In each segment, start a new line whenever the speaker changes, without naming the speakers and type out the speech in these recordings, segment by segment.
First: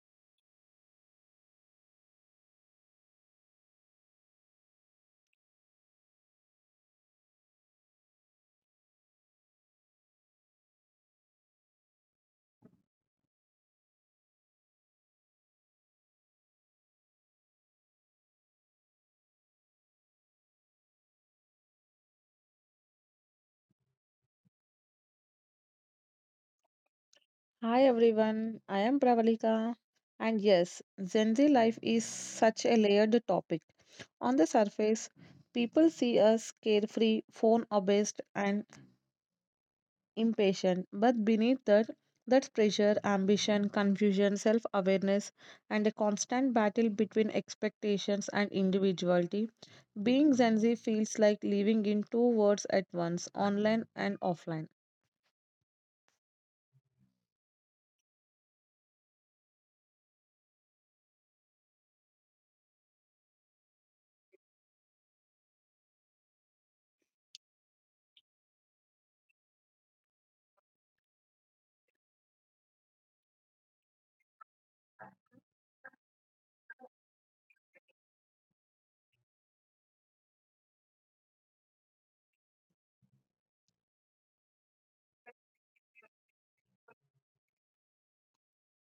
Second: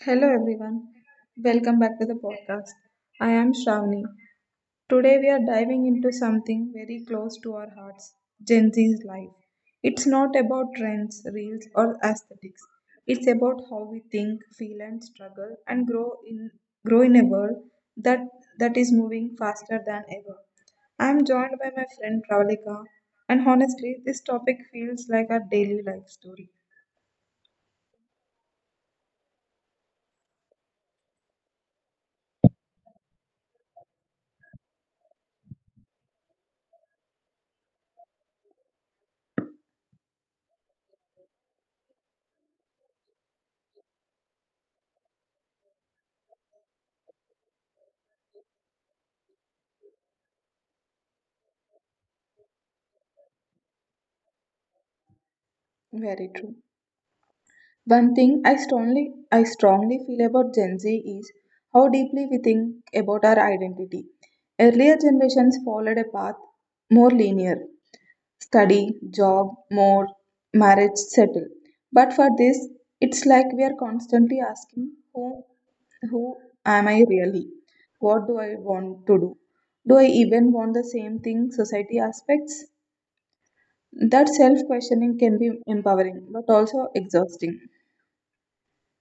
Hello everyone, welcome back to the podcast. I am Shravani. Today we are diving into something very close to our hearts Gen Z's life. It's not about trends, reels, or aesthetics. It's about how we think, feel, and struggle, and grow in a world that that is moving faster than ever. I am joined by my friend Pravalika, and honestly, this topic feels like our daily life story.
Hi everyone, I am Pravalika. And yes, Gen Z life is such a layered topic. On the surface, people see us carefree, phone obsessed, and impatient. But beneath that, that's pressure, ambition, confusion, self awareness, and a constant battle between expectations and individuality. Being Gen Z feels like living in two worlds at once, online and offline.
Very true. One thing I strongly feel about Gen Z is how deeply we think about our identity. Earlier generations followed a path more linear study, job, more, marriage, settle. But for this, it's like we are constantly asking who am I really? What do I want to do? Do I even want the same thing society aspects? That self questioning can be empowering but also exhausting.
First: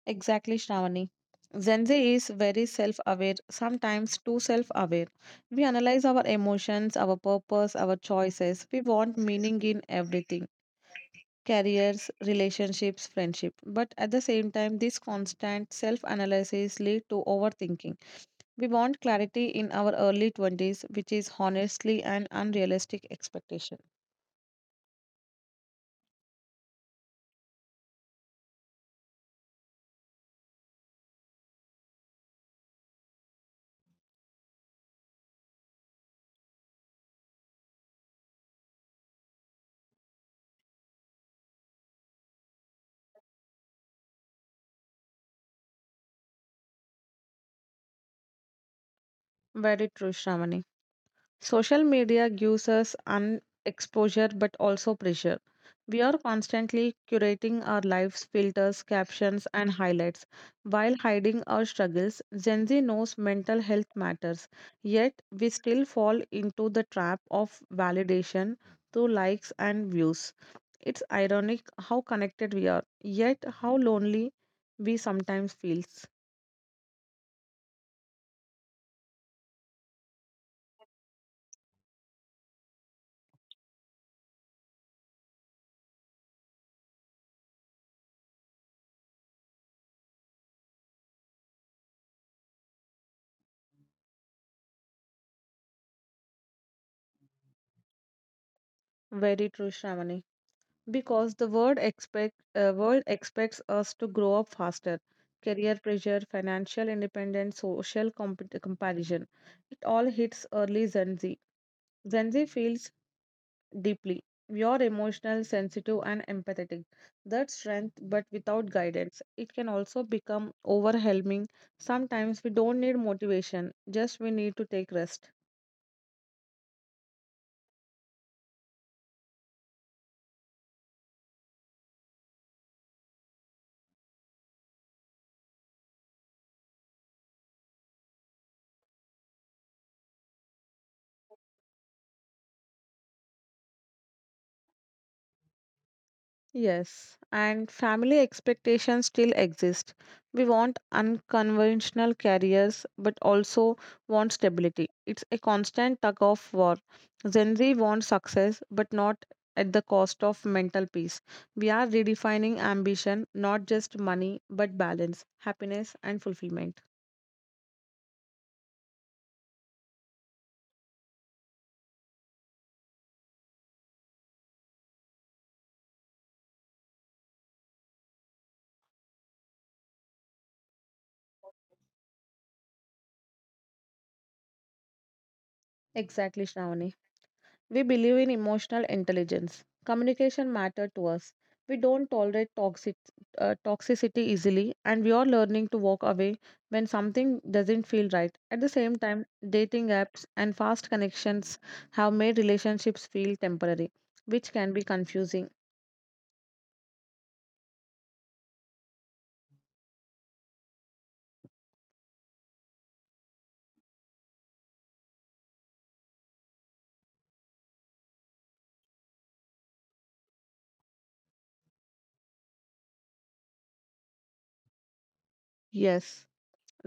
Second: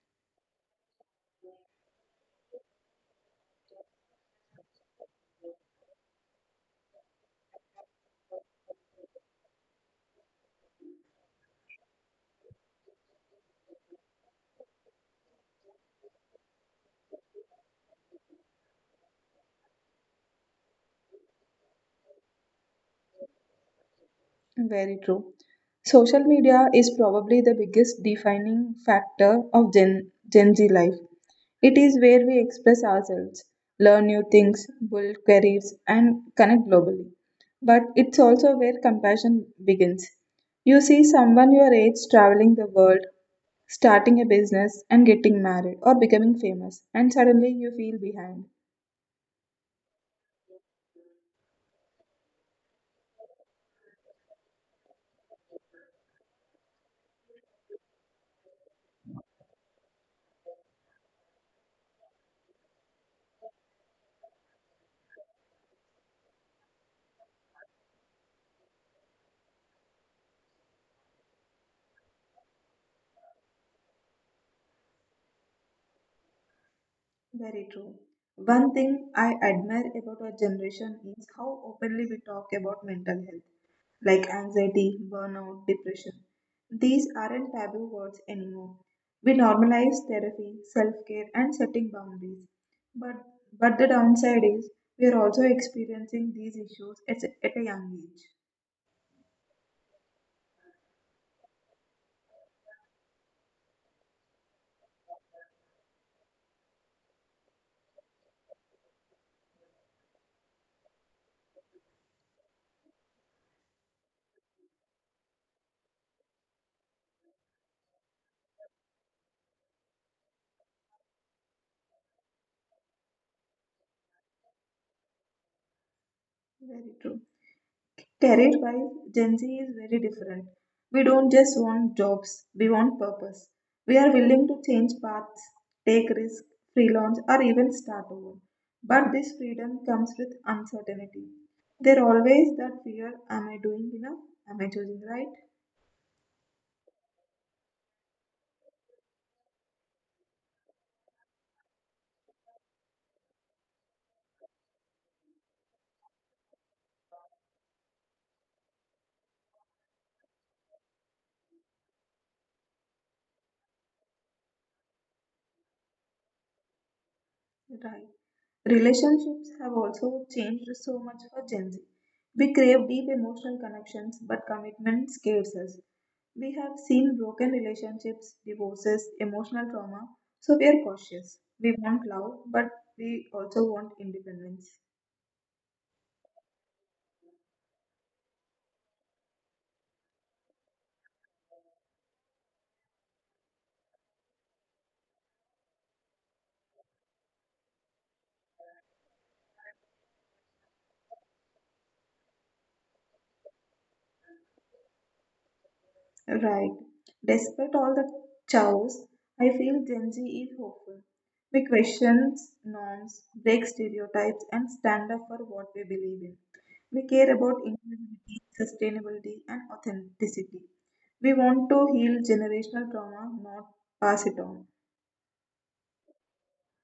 Exactly, Shravani. Gen Z is very self aware, sometimes too self aware. We analyze our emotions, our purpose, our choices. We want meaning in everything: careers, relationships, friendship. But at the same time, this constant self analysis leads to overthinking. We want clarity in our early 20s, which is honestly an unrealistic expectation.
Very true. Social media is probably the biggest defining factor of Gen Z life. It is where we express ourselves, learn new things, build careers, and connect globally. But it's also where compassion begins. You see someone your age traveling the world, starting a business, and getting married or becoming famous, and suddenly you feel behind.
Very true, Shravani. Social media gives us an exposure but also pressure. We are constantly curating our lives, filters, captions, and highlights while hiding our struggles. Gen Z knows mental health matters, yet we still fall into the trap of validation through likes and views. It's ironic how connected we are, yet how lonely we sometimes feel.
Very true. One thing I admire about our generation is how openly we talk about mental health, like anxiety, burnout, depression. These aren't taboo words anymore. We normalize therapy, self-care, and setting boundaries. But but the downside is we are also experiencing these issues at a young age.
Very true, Shravani. Because the world expects us to grow up faster. Career pressure, financial independence, social compet comparison, it all hits early. Gen Z feels deeply. We are emotional, sensitive, and empathetic. That's strength, but without guidance it can also become overwhelming. Sometimes we don't need motivation, just we need to take rest.
Very true. Career wise, Gen Z is very different. We don't just want jobs, we want purpose. We are willing to change paths, take risks, freelance, or even start over. But this freedom comes with uncertainty. There always that fear am I doing enough? Am I choosing right?
Yes, and family expectations still exist. We want unconventional careers, but also want stability. It's a constant tug of war. Gen Z wants success, but not at the cost of mental peace. We are redefining ambition, not just money, but balance, happiness, and fulfillment.
Right. Relationships have also changed so much for Gen Z. We crave deep emotional connections, but commitment scares us. We have seen broken relationships, divorces, emotional trauma, so we are cautious. We want love, but we also want independence.
Exactly, Shravani. We believe in emotional intelligence. Communication matters to us. We don't tolerate toxicity easily, and we are learning to walk away when something doesn't feel right. At the same time, dating apps and fast connections have made relationships feel temporary, which can be confusing.
Right. Despite all the chaos, I feel Gen Z is hopeful. We question norms, break stereotypes, and stand up for what we believe in. We care about inclusivity, sustainability, and authenticity. We want to heal generational trauma, not pass it on.
Yes.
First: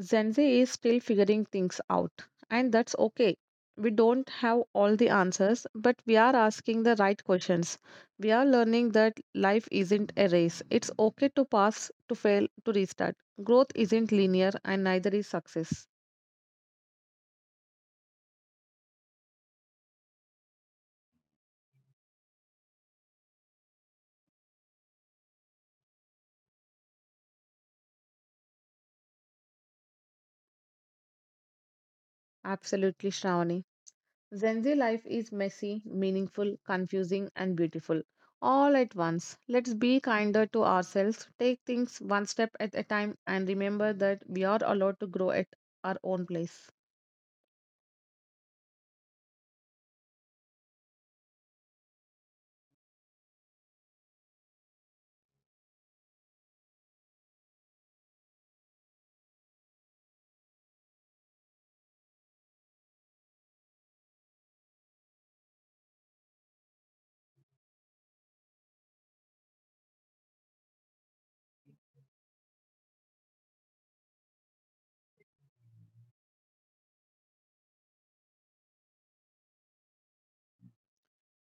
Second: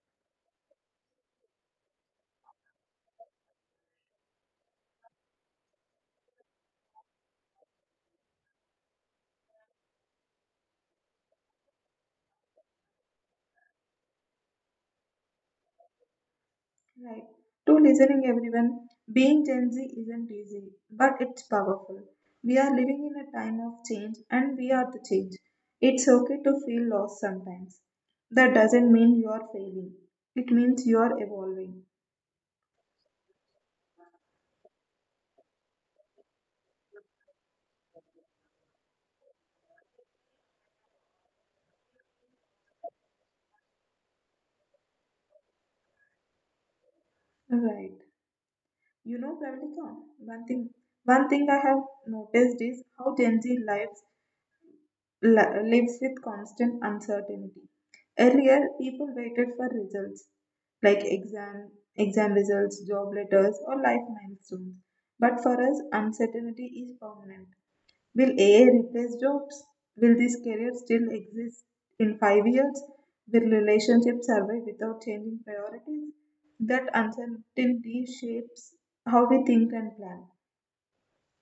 Gen Z is still figuring things out, and that's okay. We don't have all the answers, but we are asking the right questions. We are learning that life isn't a race. It's okay to pass, to fail, to restart. Growth isn't linear, and neither is success.
Right. To listening everyone, being Gen Z isn't easy, but it's powerful. We are living in a time of change and we are the change. It's okay to feel lost sometimes. That doesn't mean you are failing. It means you are evolving.
Absolutely, Shravani. Gen Z life is messy, meaningful, confusing, and beautiful. All at once. Let's be kinder to ourselves, take things one step at a time, and remember that we are allowed to grow at our own place.
Right. You know, Pravalika, one thing I have noticed is how Gen Z lives lives with constant uncertainty. Earlier, people waited for results like exam results, job letters, or life milestones. But for us, uncertainty is permanent. Will AI replace jobs? Will this career still exist in 5 years? Will relationships survive without changing priorities? That uncertainty shapes how we think and plan.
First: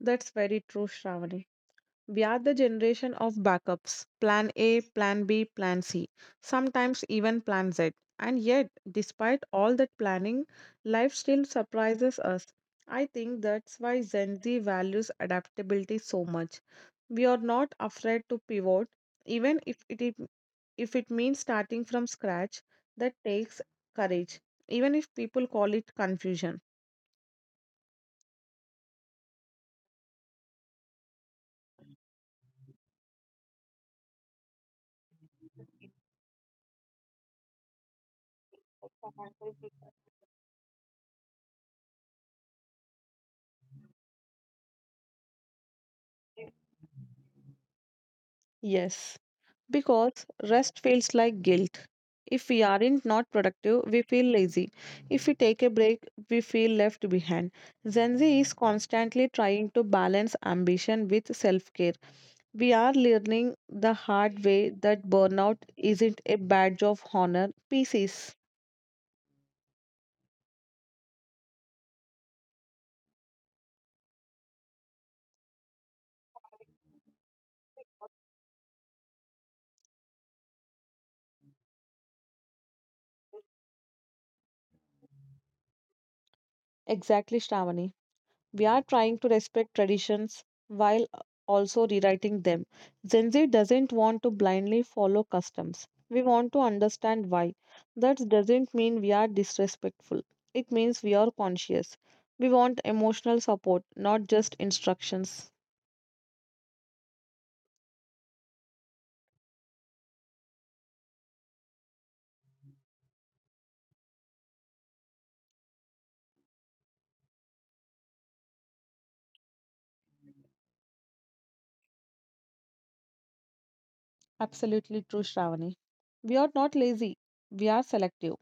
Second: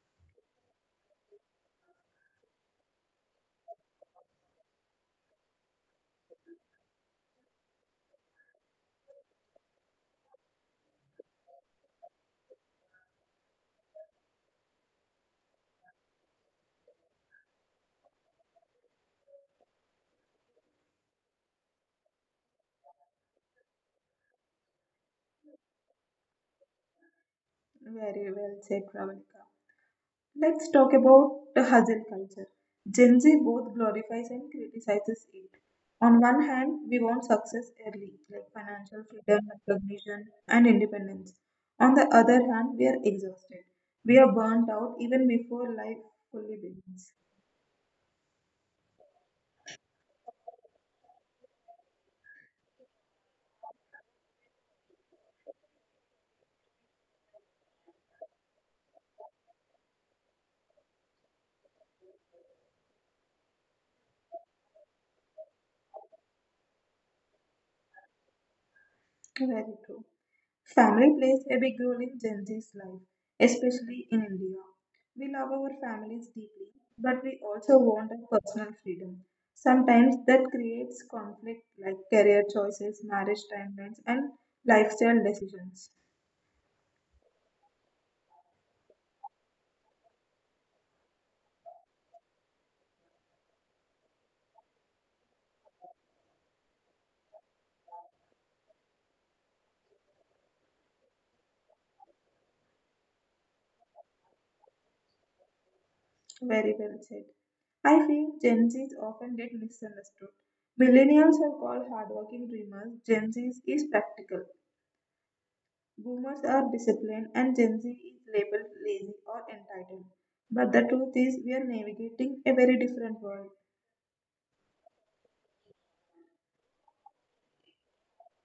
That's very true, Shravani. We are the generation of backups: plan A, plan B, plan C, sometimes even plan Z. And yet, despite all that planning, life still surprises us. I think that's why Gen Z values adaptability so much. We are not afraid to pivot, even if it means starting from scratch. That takes courage, even if people call it confusion.
Very well said, Ravalika. Let's talk about the hustle culture. Gen Z both glorifies and criticizes it. On one hand, we want success early, like financial freedom, recognition, and independence. On the other hand, we are exhausted. We are burnt out even before life fully begins.
Yes, because rest feels like guilt. If we aren't not productive, we feel lazy. If we take a break, we feel left behind. Gen Z is constantly trying to balance ambition with self care. We are learning the hard way that burnout isn't a badge of honor. Pieces.
Very true. Family plays a big role in Gen Z's life, especially in India. We love our families deeply, but we also want our personal freedom. Sometimes that creates conflict like career choices, marriage timelines, and lifestyle decisions.
Exactly, Shravani. We are trying to respect traditions while also rewriting them. Gen Z doesn't want to blindly follow customs. We want to understand why. That doesn't mean we are disrespectful. It means we are conscious. We want emotional support, not just instructions.
Very well said. I feel Gen Zs often get misunderstood. Millennials are called hardworking dreamers, Gen Zs is practical. Boomers are disciplined and Gen Z is labeled lazy or entitled. But the truth is, we are navigating a very different world.
Absolutely true, Shravani. We are not lazy, we are selective.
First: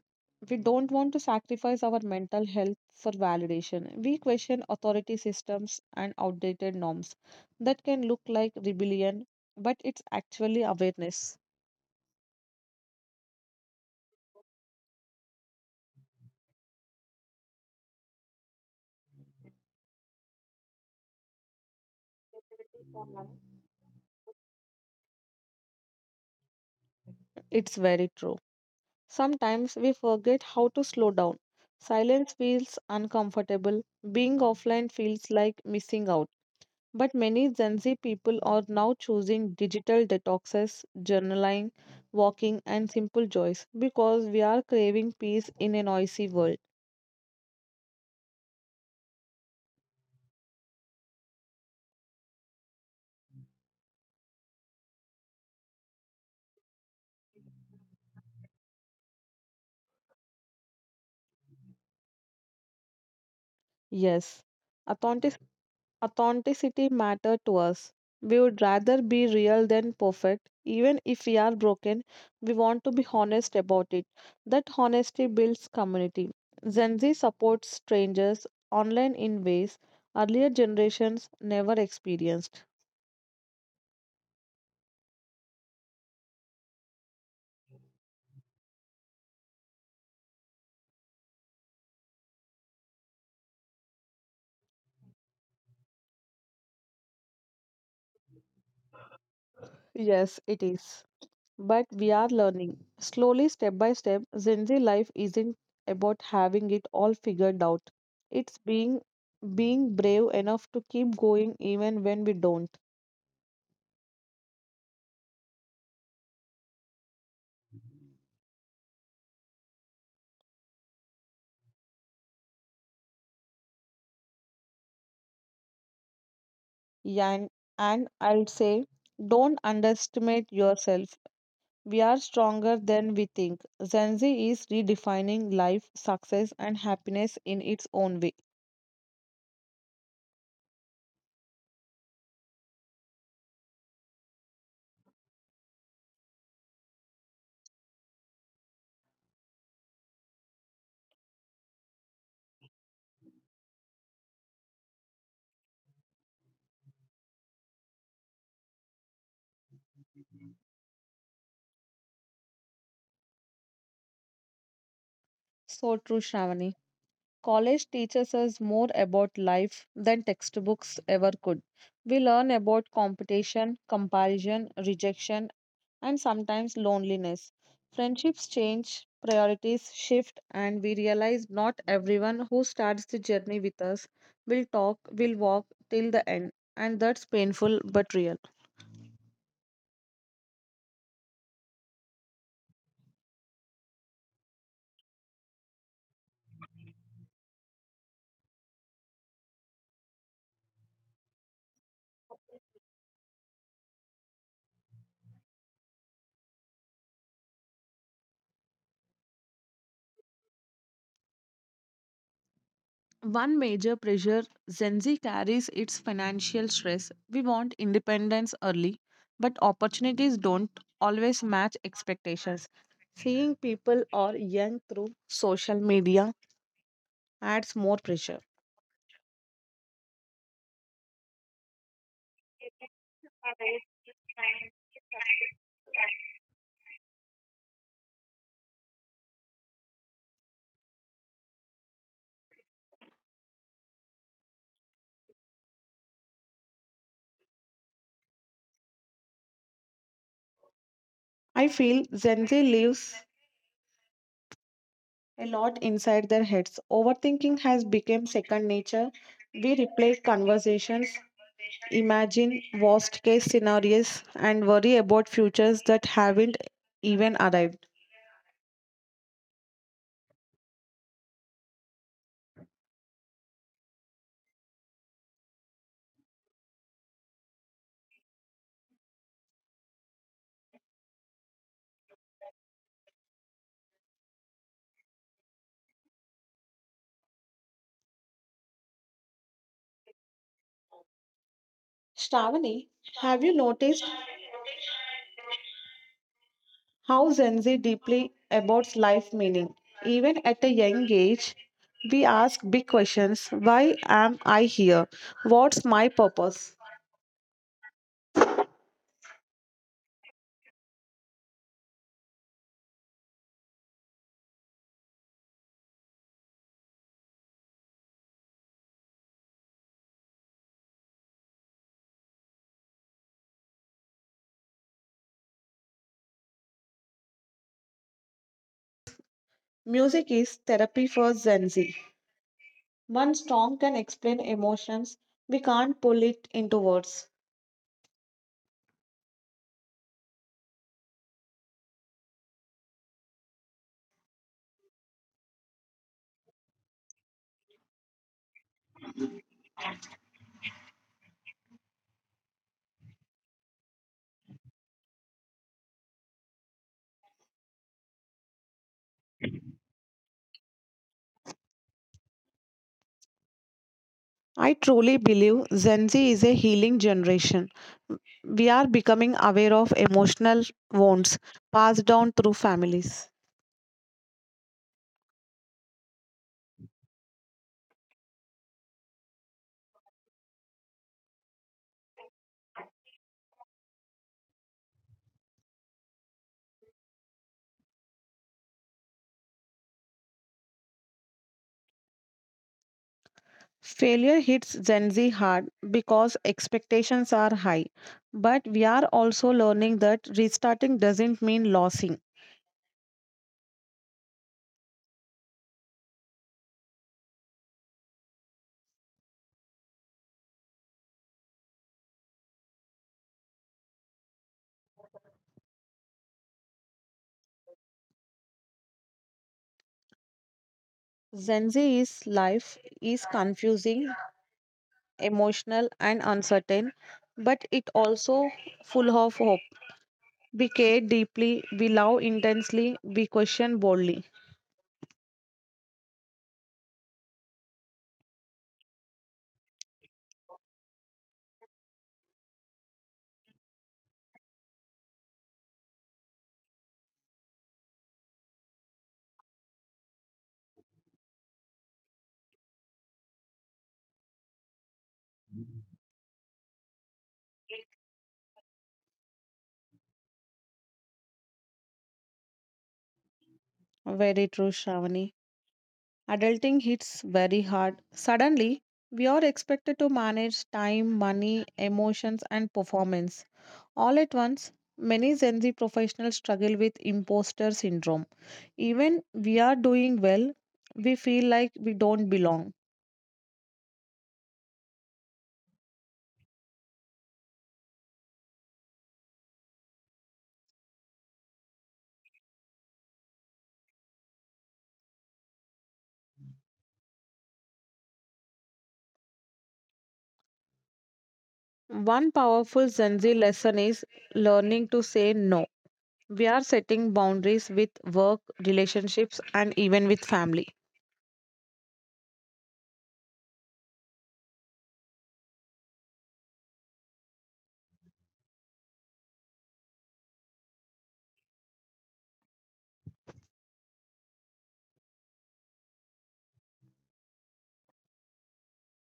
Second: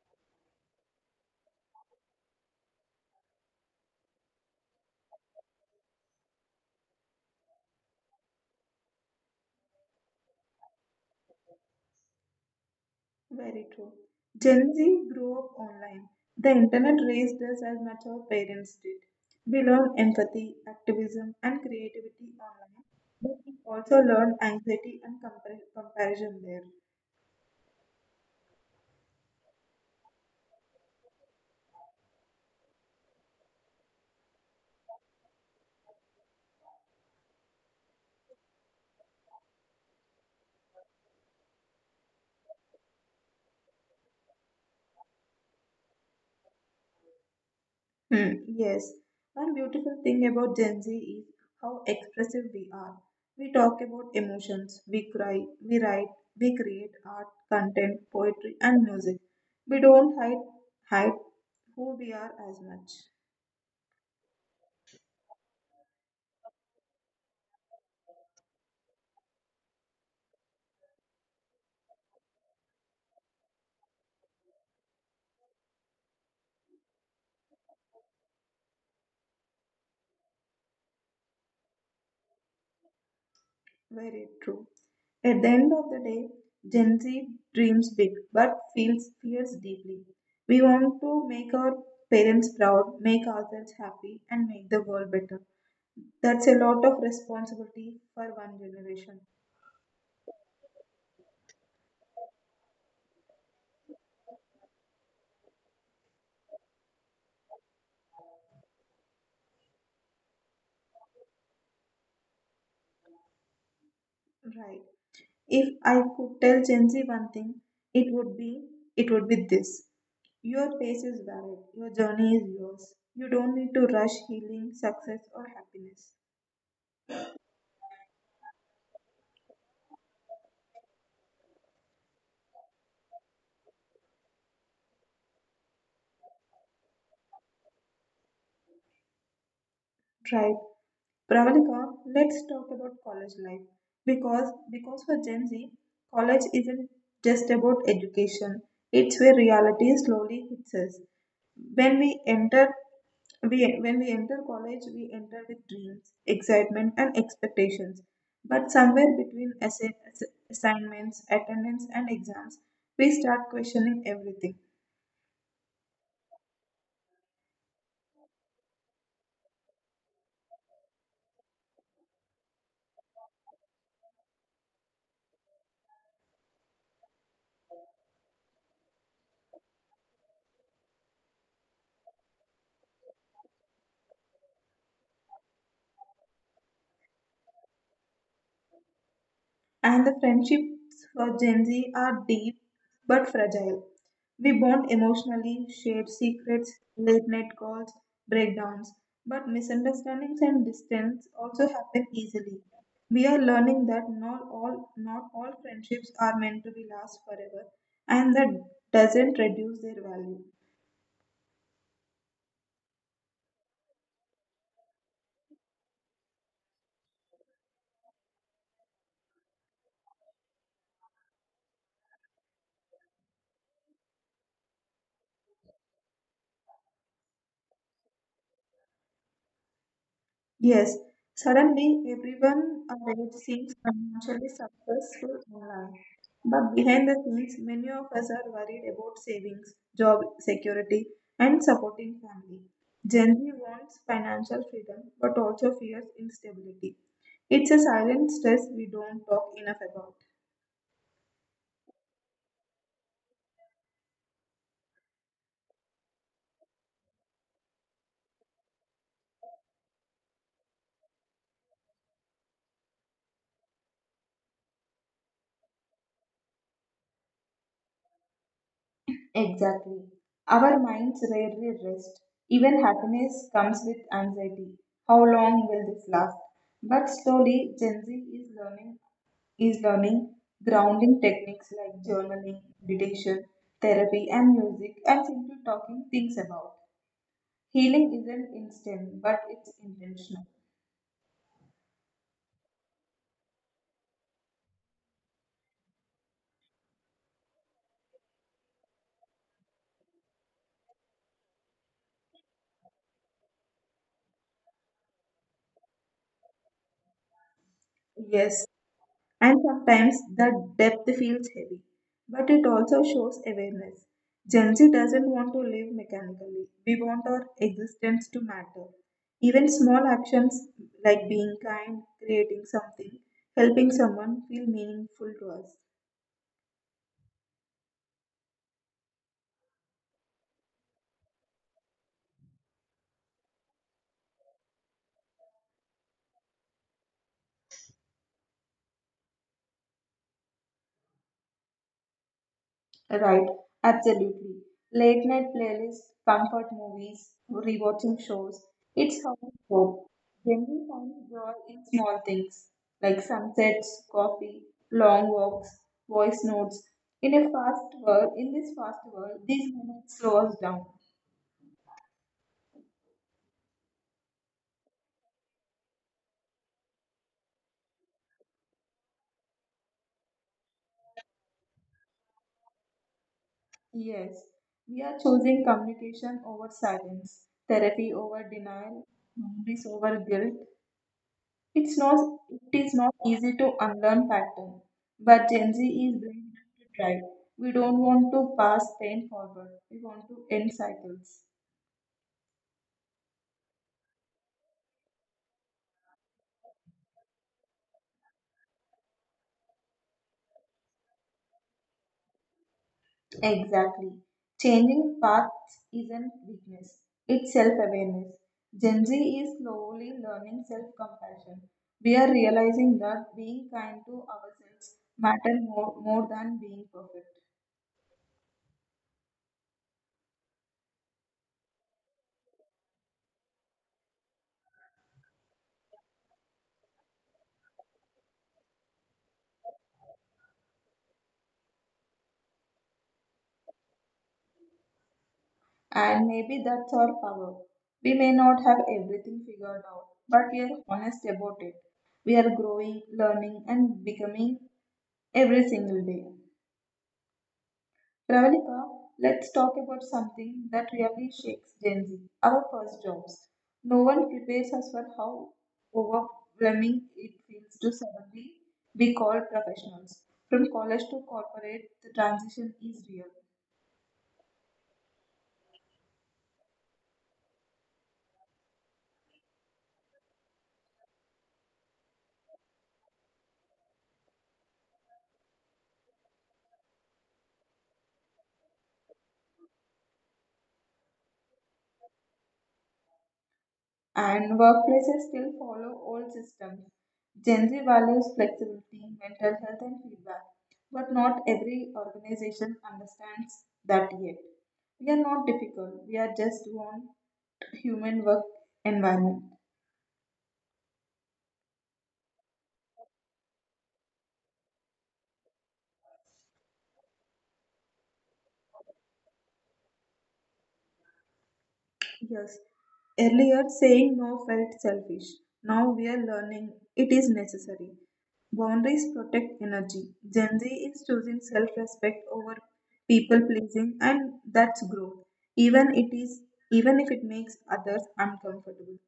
We don't want to sacrifice our mental health for validation. We question authority systems and outdated norms that can look like rebellion, but it's actually awareness.
Very true. Gen Z grew up online. The internet raised us as much our parents did. We learned empathy, activism, and creativity online, but we also learned anxiety and comparison there.
It's very true. Sometimes we forget how to slow down. Silence feels uncomfortable. Being offline feels like missing out. But many Gen Z people are now choosing digital detoxes, journaling, walking, and simple joys because we are craving peace in a noisy world.
Hmm, yes. One beautiful thing about Gen Z is how expressive we are. We talk about emotions, we cry, we write, we create art, content, poetry, and music. We don't hide who we are as much.
Yes, authentic- authenticity matters to us. We would rather be real than perfect. Even if we are broken, we want to be honest about it. That honesty builds community. Gen Z supports strangers online in ways earlier generations never experienced.
Very true. At the end of the day, Gen Z dreams big but feels fears deeply. We want to make our parents proud, make ourselves happy, and make the world better. That's a lot of responsibility for one generation.
Yes, it is. But we are learning. Slowly, step by step, Gen Z life isn't about having it all figured out. It's being brave enough to keep going even when we don't.
Right. If I could tell Gen Z one thing, it would be it would be this. Your pace is valid. Your journey is yours. You don't need to rush healing, success or happiness.
Yeah, and I'll say don't underestimate yourself. We are stronger than we think. Gen Z is redefining life, success, and happiness in its own way.
Right. Pravalika, let's talk about college life because for Gen Z, college isn't just about education. It's where reality slowly hits us. When we enter when we enter college, we enter with dreams, excitement, and expectations. But somewhere between assignments, attendance, and exams, we start questioning everything.
So true, Shravani. College teaches us more about life than textbooks ever could. We learn about competition, comparison, rejection, and sometimes loneliness. Friendships change, priorities shift, and we realize not everyone who starts the journey with us will walk till the end. And that's painful but real.
And the friendships for Gen Z are deep but fragile. We bond emotionally, share secrets, late night calls, breakdowns, but misunderstandings and distance also happen easily. We are learning that not all friendships are meant to be last forever, and that doesn't reduce their value.
One major pressure Gen Z carries its financial stress. We want independence early, but opportunities don't always match expectations. Seeing people or young through social media adds more pressure.
Yes, suddenly everyone around seems financially successful online. But behind the scenes, many of us are worried about savings, job security, and supporting family. Gen Z wants financial freedom but also fears instability. It's a silent stress we don't talk enough about.
I feel Gen Z lives a lot inside their heads. Overthinking has become second nature. We replay conversations, imagine worst case scenarios, and worry about futures that haven't even arrived.
Exactly. Our minds rarely rest. Even happiness comes with anxiety. How long will this last? But slowly, Gen Z is learning grounding techniques like journaling, meditation, therapy, and music, and simply talking things about. Healing isn't instant, but it's intentional.
Shravani, have you noticed how Gen Z deeply about life meaning? Even at a young age, we ask big questions. Why am I here? What's my purpose?
Yes, and sometimes the depth feels heavy, but it also shows awareness. Gen Z doesn't want to live mechanically, we want our existence to matter. Even small actions like being kind, creating something, helping someone feel meaningful to us.
Music is therapy for Gen Z. One song can explain emotions. We can't pull it into words.
Right, absolutely. Late night playlists, comfort movies, rewatching shows. It's how we cope. Then we find joy in small things like sunsets, coffee, long walks, voice notes. In this fast world, these moments slow us down.
I truly believe Gen Z is a healing generation. We are becoming aware of emotional wounds passed down through families.
Yes, we are choosing communication over silence, therapy over denial, memories over guilt. It's not, it is not easy to unlearn patterns, but Gen Z is brave enough to try. We don't want to pass pain forward. We want to end cycles.
Failure hits Gen Z hard because expectations are high, but we are also learning that restarting doesn't mean losing.
Exactly. Changing paths isn't weakness. It's self-awareness. Gen Z is slowly learning self-compassion. We are realizing that being kind to ourselves matters more than being perfect.
Gen Z's life is confusing, emotional, and uncertain, but it also full of hope. We care deeply, we love intensely, we question boldly.
And maybe that's our power. We may not have everything figured out, but we are honest about it. We are growing, learning, and becoming every single day. Pravalika, let's talk about something that really shakes Gen Z our first jobs. No one prepares us for how overwhelming it feels to suddenly be called professionals. From college to corporate, the transition is real.
Very true, Shravani. Adulting hits very hard. Suddenly, we are expected to manage time, money, emotions, and performance. All at once, many Gen Z professionals struggle with imposter syndrome. Even we are doing well, we feel like we don't belong.
And workplaces still follow old systems. Gen Z values flexibility, mental health, and feedback, but not every organization understands that yet. We are not difficult, we are just want human work environment.
One powerful Gen Z lesson is learning to say no. We are setting boundaries with work, relationships, and even with family.
Yes. Earlier, saying no felt selfish. Now we are learning it is necessary. Boundaries protect energy. Gen Z is choosing self respect over people pleasing, and that's growth. Even it is even if it makes others uncomfortable.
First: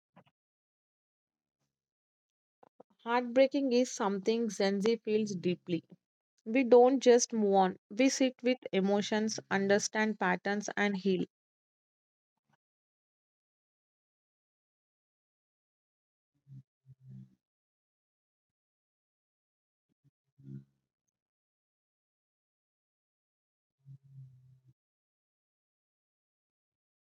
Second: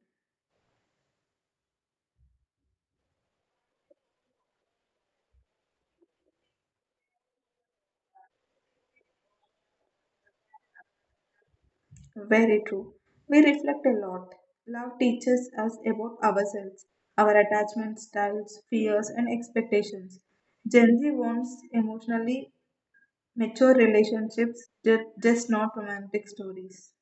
Heartbreaking is something Gen Z feels deeply. We don't just move on, we sit with emotions, understand patterns, and heal.
Very true. We reflect a lot. Love teaches us about ourselves, our attachment styles, fears, and expectations. Gen Z wants emotionally mature relationships, just not romantic stories.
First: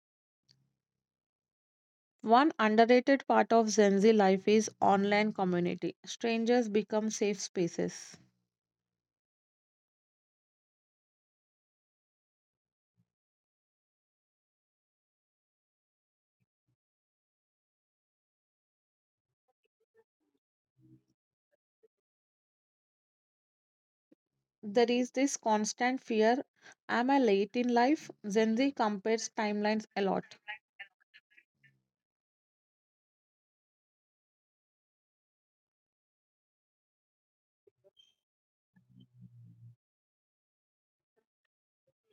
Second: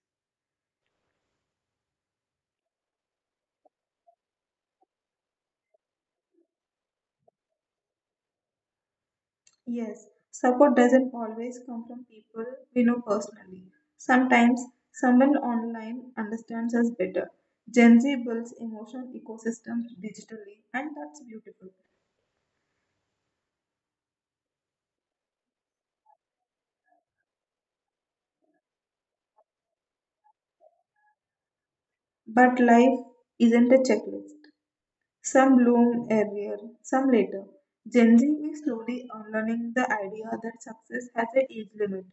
One underrated part of Gen Z life is online community. Strangers become safe spaces.
Yes, support doesn't always come from people we know personally. Sometimes someone online understands us better. Gen Z builds emotional ecosystems digitally, and that's beautiful.
There is this constant fear: Am I late in life? Gen Z compares timelines a lot.
But life isn't a checklist. Some bloom earlier, some later. Gen Z is slowly unlearning the idea that success has an age limit.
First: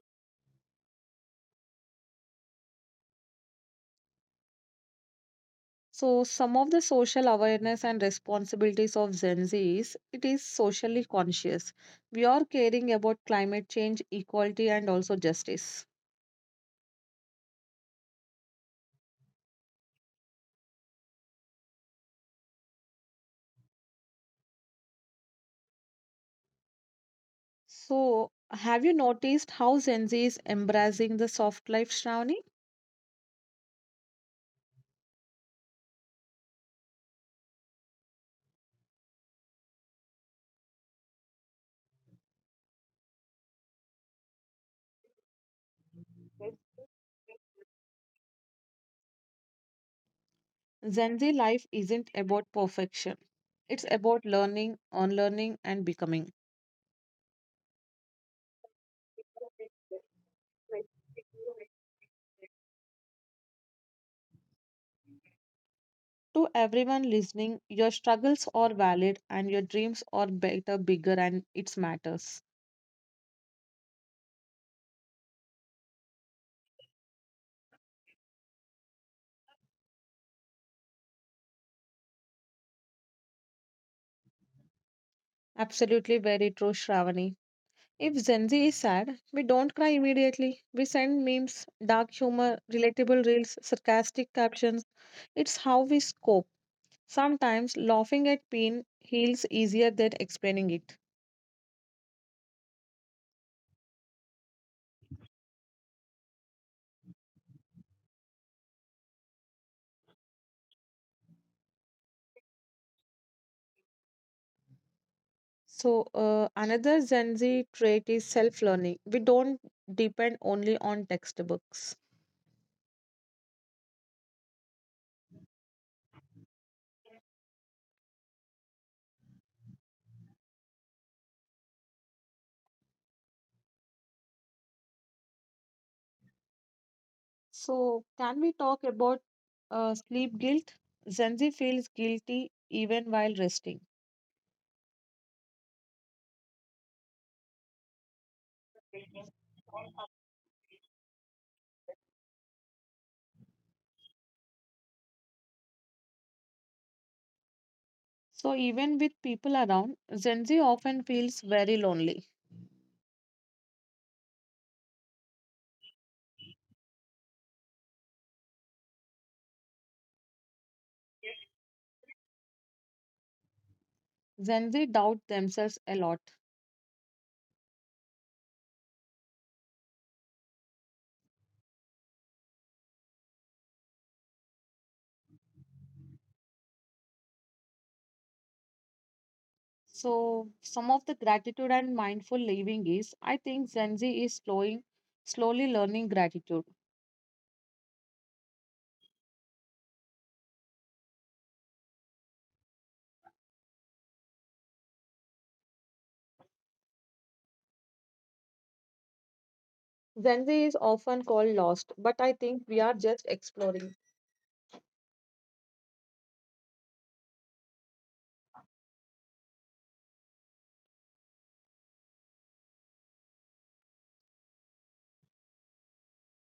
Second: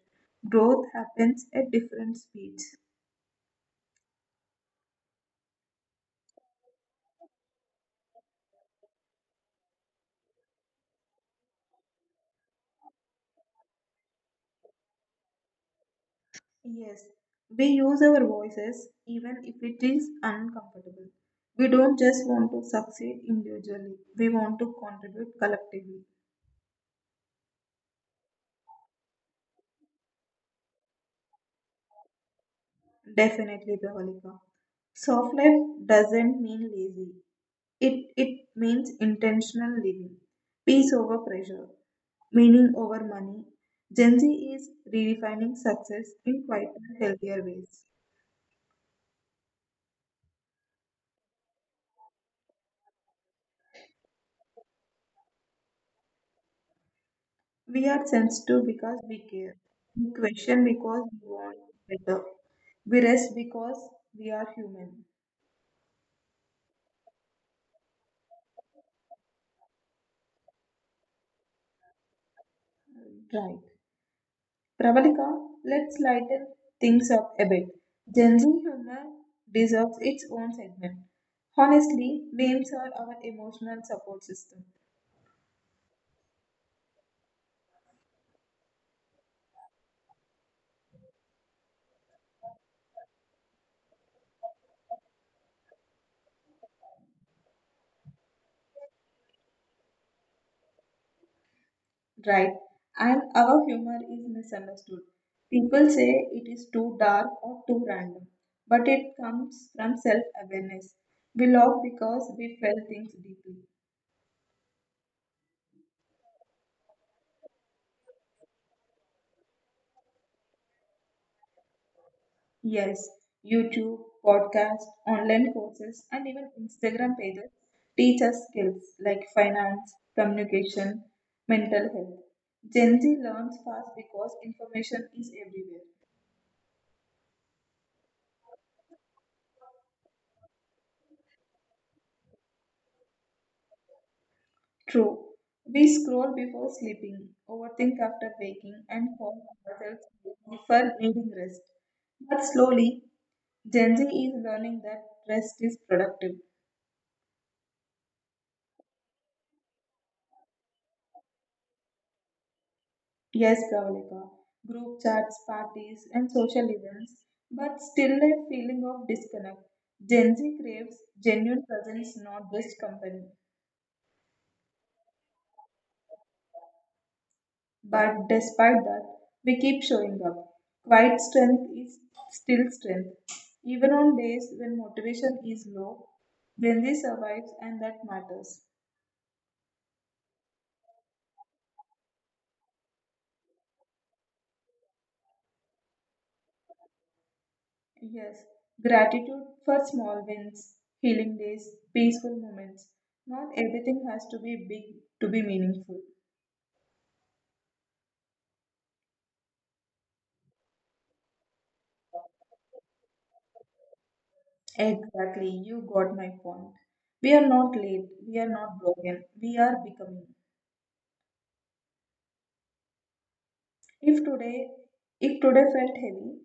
Growth happens at different speeds.
So, some of the social awareness and responsibilities of Gen Z is it is socially conscious. We are caring about climate change, equality, and also justice.
Yes, we use our voices even if it is uncomfortable. We don't just want to succeed individually, we want to contribute collectively.
So, have you noticed how Gen Z is embracing the soft life, Shravani?
Definitely, Pravalika. Soft life doesn't mean lazy, it means intentional living, peace over pressure, meaning over money. Gen Z is redefining success in quite healthier ways.
Gen Z life isn't about perfection. It's about learning, unlearning, and becoming.
We are sensitive because we care. We question because we want better. We rest because we are human.
To everyone listening, your struggles are valid and your dreams are better, bigger, and it matters.
Right. Pravalika, let's lighten things up a bit. Gen Z humor deserves its own segment. Honestly, memes are our emotional support system.
Absolutely very true, Shravani. If Gen Z is sad, we don't cry immediately. We send memes, dark humor, relatable reels, sarcastic captions. It's how we scope. Sometimes laughing at pain heals easier than explaining it.
Right. And our humor is misunderstood. People say it is too dark or too random, but it comes from self awareness. We laugh because we felt things deeply.
So, another Gen Z trait is self learning. We don't depend only on textbooks.
Yes, YouTube, podcasts, online courses, and even Instagram pages teach us skills like finance, communication, mental health. Gen Z learns fast because information is everywhere.
So, can we talk about sleep guilt? Gen Z feels guilty even while resting.
True. We scroll before sleeping, overthink after waking, and call ourselves lazy for needing rest. But slowly, Gen Z is learning that rest is productive.
So, even with people around, Gen Z often feels very lonely.
Yes, Pravalika, group chats, parties, and social events, but still a feeling of disconnect. Gen Z craves genuine presence, not just company.
Gen Z doubt themselves a lot.
But despite that, we keep showing up. Quiet strength is still strength. Even on days when motivation is low, Benzi survives and that matters.
So, some of the gratitude and mindful living is I think Gen Z is slowly learning gratitude.
Yes, gratitude for small wins, healing days, peaceful moments. Not everything has to be big to be meaningful.
Gen Z is often called lost, but I think we are just exploring.
Exactly, you got my point. We are not late, we are not broken, we are becoming. If today, if today felt heavy,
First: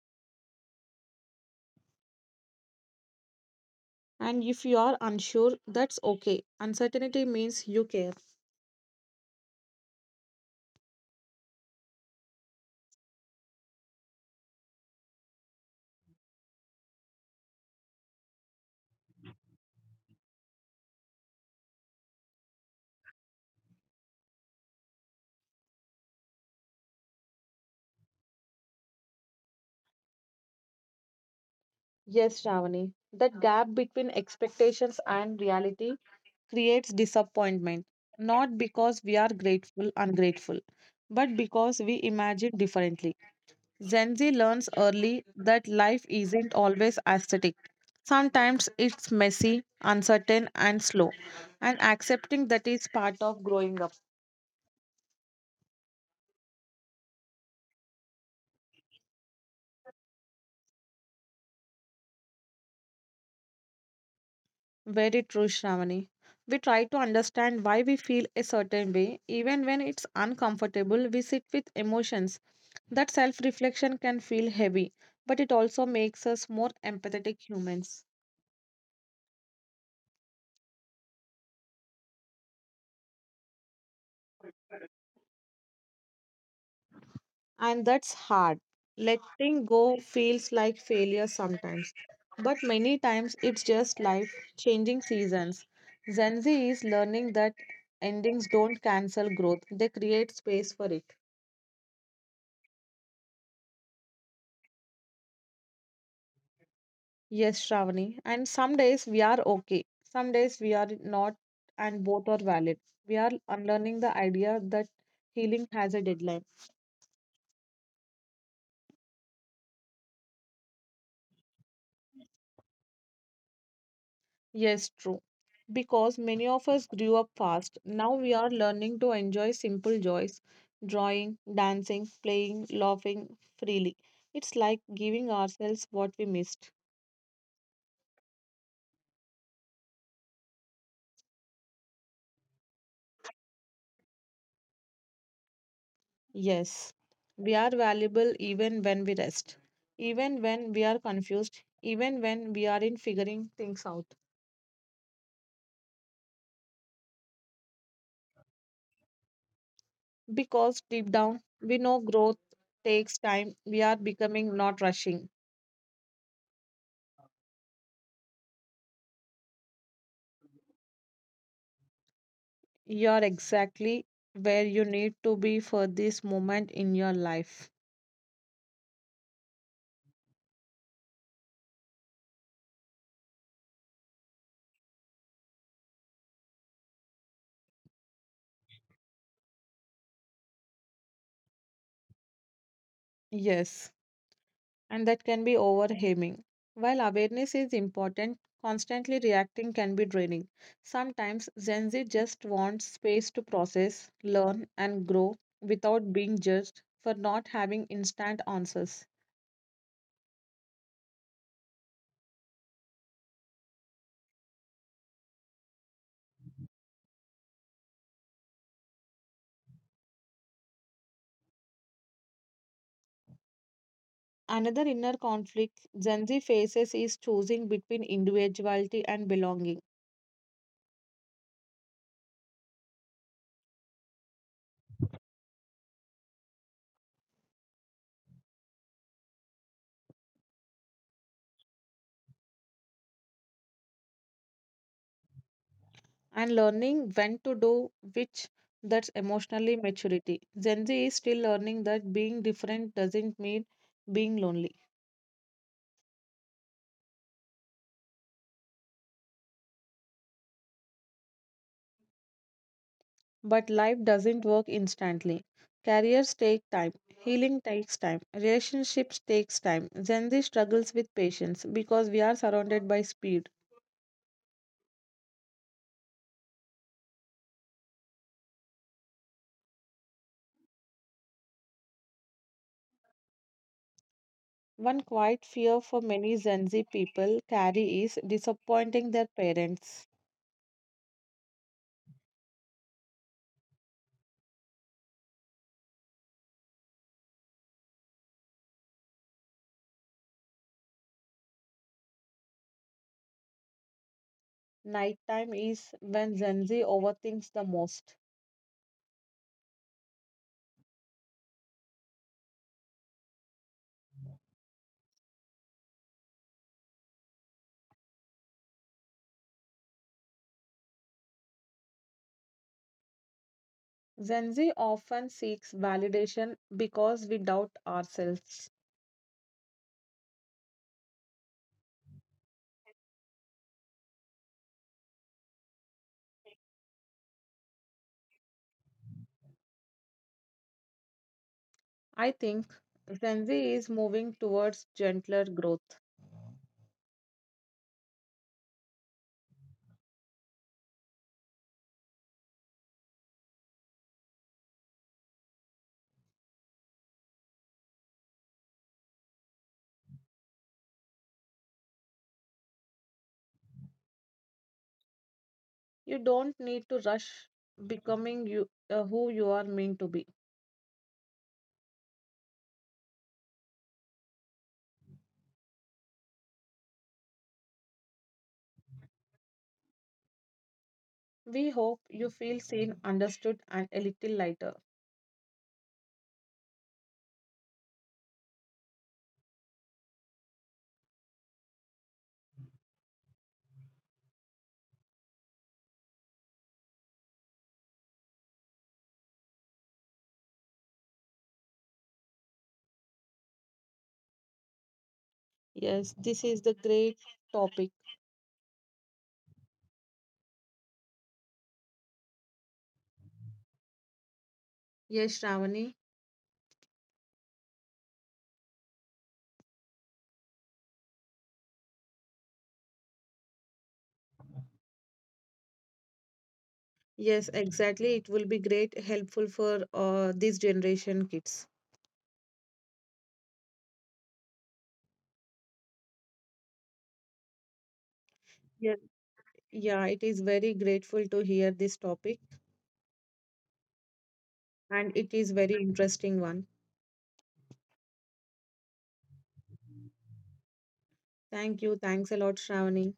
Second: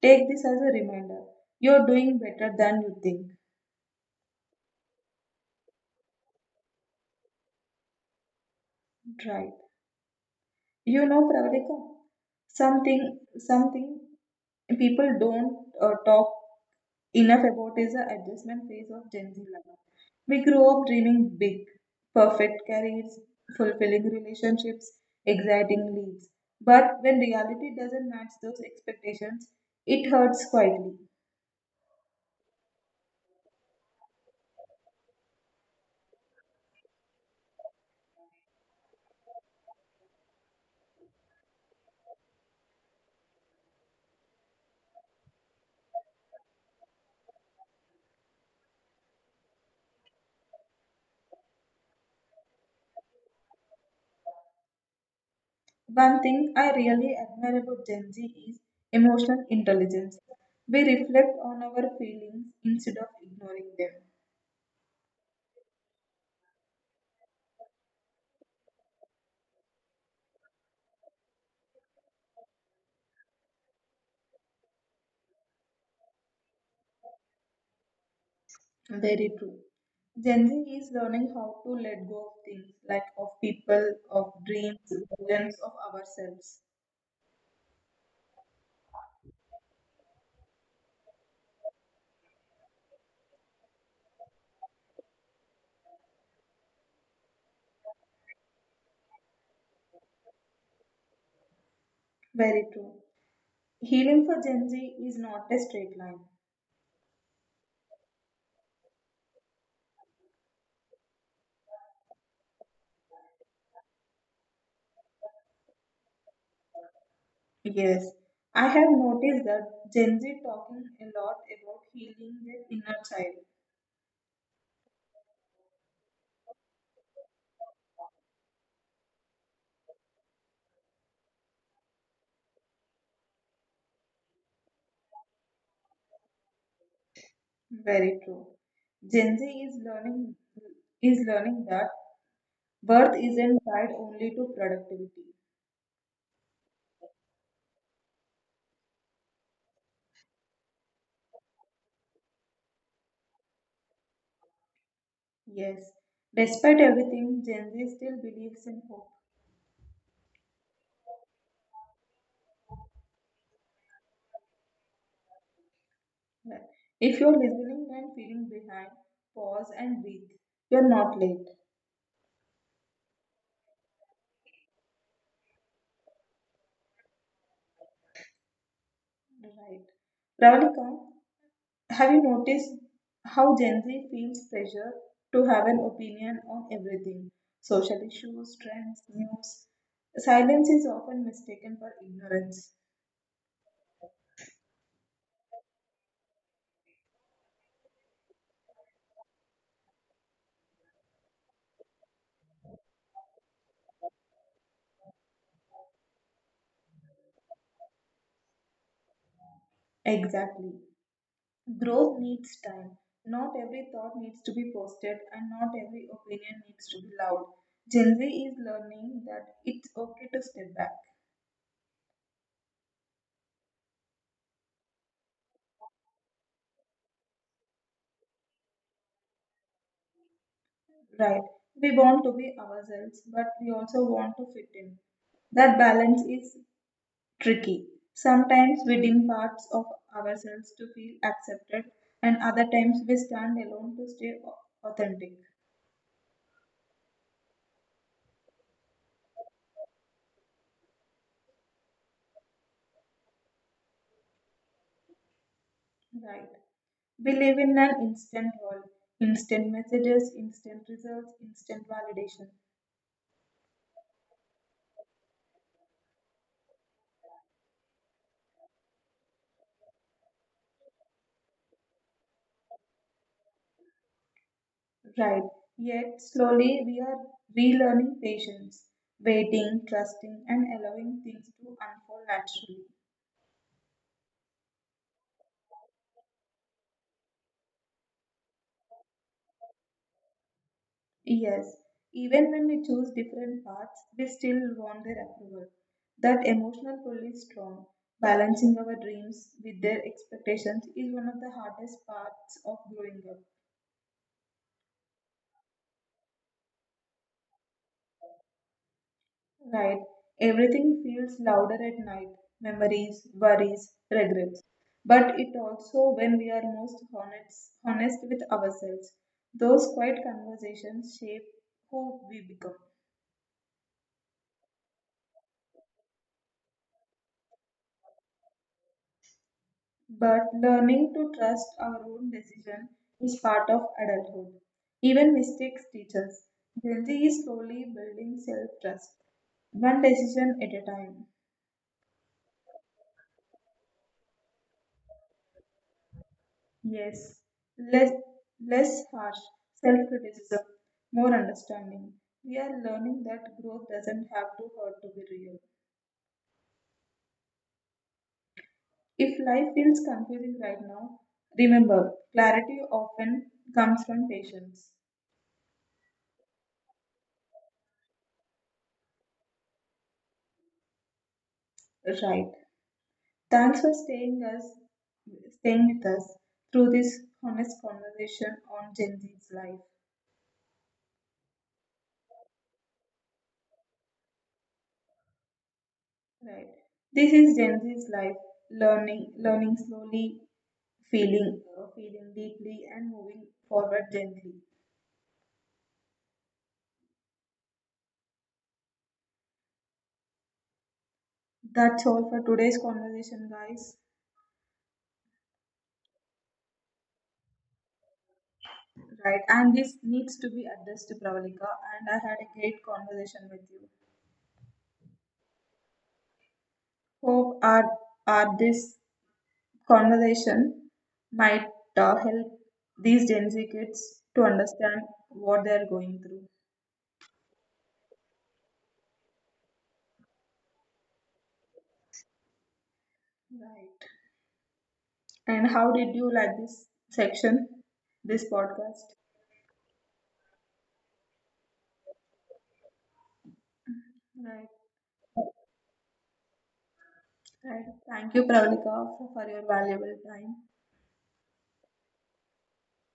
take this as a reminder. You're doing better than you think.
And if you are unsure, that's okay. Uncertainty means you care.
Right. You know, Pravalika, something people don't talk enough about is the adjustment phase of Gen Z life. We grow up dreaming big, perfect careers, fulfilling relationships, exciting leads. But when reality doesn't match those expectations, it hurts quietly.
Yes, Shravani. That gap between expectations and reality creates disappointment, not because we are grateful, ungrateful, but because we imagine differently. Gen Z learns early that life isn't always aesthetic. Sometimes it's messy, uncertain, and slow, and accepting that is part of growing up.
One thing I really admire about Gen Z is emotional intelligence. We reflect on our feelings instead of ignoring them.
Very true, Shravani. We try to understand why we feel a certain way, even when it's uncomfortable, we sit with emotions. That self reflection can feel heavy, but it also makes us more empathetic humans.
Very true. Gen Z is learning how to let go of things like of people, of dreams, visions of ourselves.
And that's hard. Letting go feels like failure sometimes, but many times it's just life changing seasons. Gen Z is learning that endings don't cancel growth, they create space for it.
Very true. Healing for Gen Z is not a straight line.
Yes, Shravani. And some days we are okay, some days we are not, and both are valid. We are unlearning the idea that healing has a deadline.
Yes, I have noticed that Gen Z talking a lot about healing their inner child.
Yes, true. Because many of us grew up fast. Now we are learning to enjoy simple joys: drawing, dancing, playing, laughing freely. It's like giving ourselves what we missed.
Very true. Gen Z is learning that birth isn't tied only to productivity.
Yes, we are valuable even when we rest, even when we are confused, even when we are in figuring things out.
Yes, despite everything, Gen Z still believes in hope.
Because deep down, we know growth takes time. We are becoming, not rushing.
Like, if you're listening and feeling behind, pause and breathe. You're not late.
You're exactly where you need to be for this moment in your life.
Right. Ravalika, have you noticed how Gen Z feels pressure to have an opinion on everything? Social issues, trends, news. Silence is often mistaken for ignorance.
Yes, and that can be overwhelming. While awareness is important, constantly reacting can be draining. Sometimes Gen Z just wants space to process, learn, and grow without being judged for not having instant answers.
Exactly. Growth needs time. Not every thought needs to be posted and not every opinion needs to be loud. Gen Z is learning that it's okay to step back.
Another inner conflict Gen Z faces is choosing between individuality and belonging.
Right. We want to be ourselves, but we also want to fit in. That balance is tricky. Sometimes we dim parts of ourselves to feel accepted, and other times we stand alone to stay authentic.
And learning when to do which, that's emotionally maturity. Gen Z is still learning that being different doesn't mean being lonely.
Right. We live in an instant world. Instant messages, instant results, instant validation.
But life doesn't work instantly. Careers take time, healing takes time, relationships takes time. Gen Z struggles with patience because we are surrounded by speed.
Right. Yet slowly we are relearning patience, waiting, trusting, and allowing things to unfold naturally.
One quiet fear for many Gen Z people carry is disappointing their parents.
Yes. Even when we choose different paths, we still want their approval. That emotional pull is strong. Balancing our dreams with their expectations is one of the hardest parts of growing up.
Nighttime is when Gen Z overthinks the most.
Right. Everything feels louder at night: memories, worries, regrets. But it also when we are most honest with ourselves. Those quiet conversations shape who we become.
Gen Z often seeks validation because we doubt ourselves.
But learning to trust our own decision is part of adulthood. Even mistakes teach us. Gen Z is slowly building self trust, one decision at a time.
I think Gen Z is moving towards gentler growth.
Yes, less less harsh self-criticism, more understanding. We are learning that growth doesn't have to hurt to be real. If life feels confusing right now, remember clarity often comes from patience.
You don't need to rush becoming who you are meant to be.
Right. Thanks for staying with us through this honest conversation on Gen Z's life.
We hope you feel seen, understood, and a little lighter.
Right. This is Gen Z's life, learning slowly, feeling feeling deeply, and moving forward gently. That's all for today's conversation, guys.
Yes, this is the great topic.
Right. And this needs to be addressed to Pravalika, and I had a great conversation with you.
Yes, Shravani.
Hope our this conversation might help these Gen Z kids to understand what they're going through.
Yes, exactly. It will be great, helpful for this generation kids.
Right. And how did you like this section, this
Yes.
podcast?
Yeah, it is very grateful to hear this topic.
Right.
And it is very interesting one.
Right, thank you Pravalika for your valuable time.
Thank you. Thanks a lot, Shravani.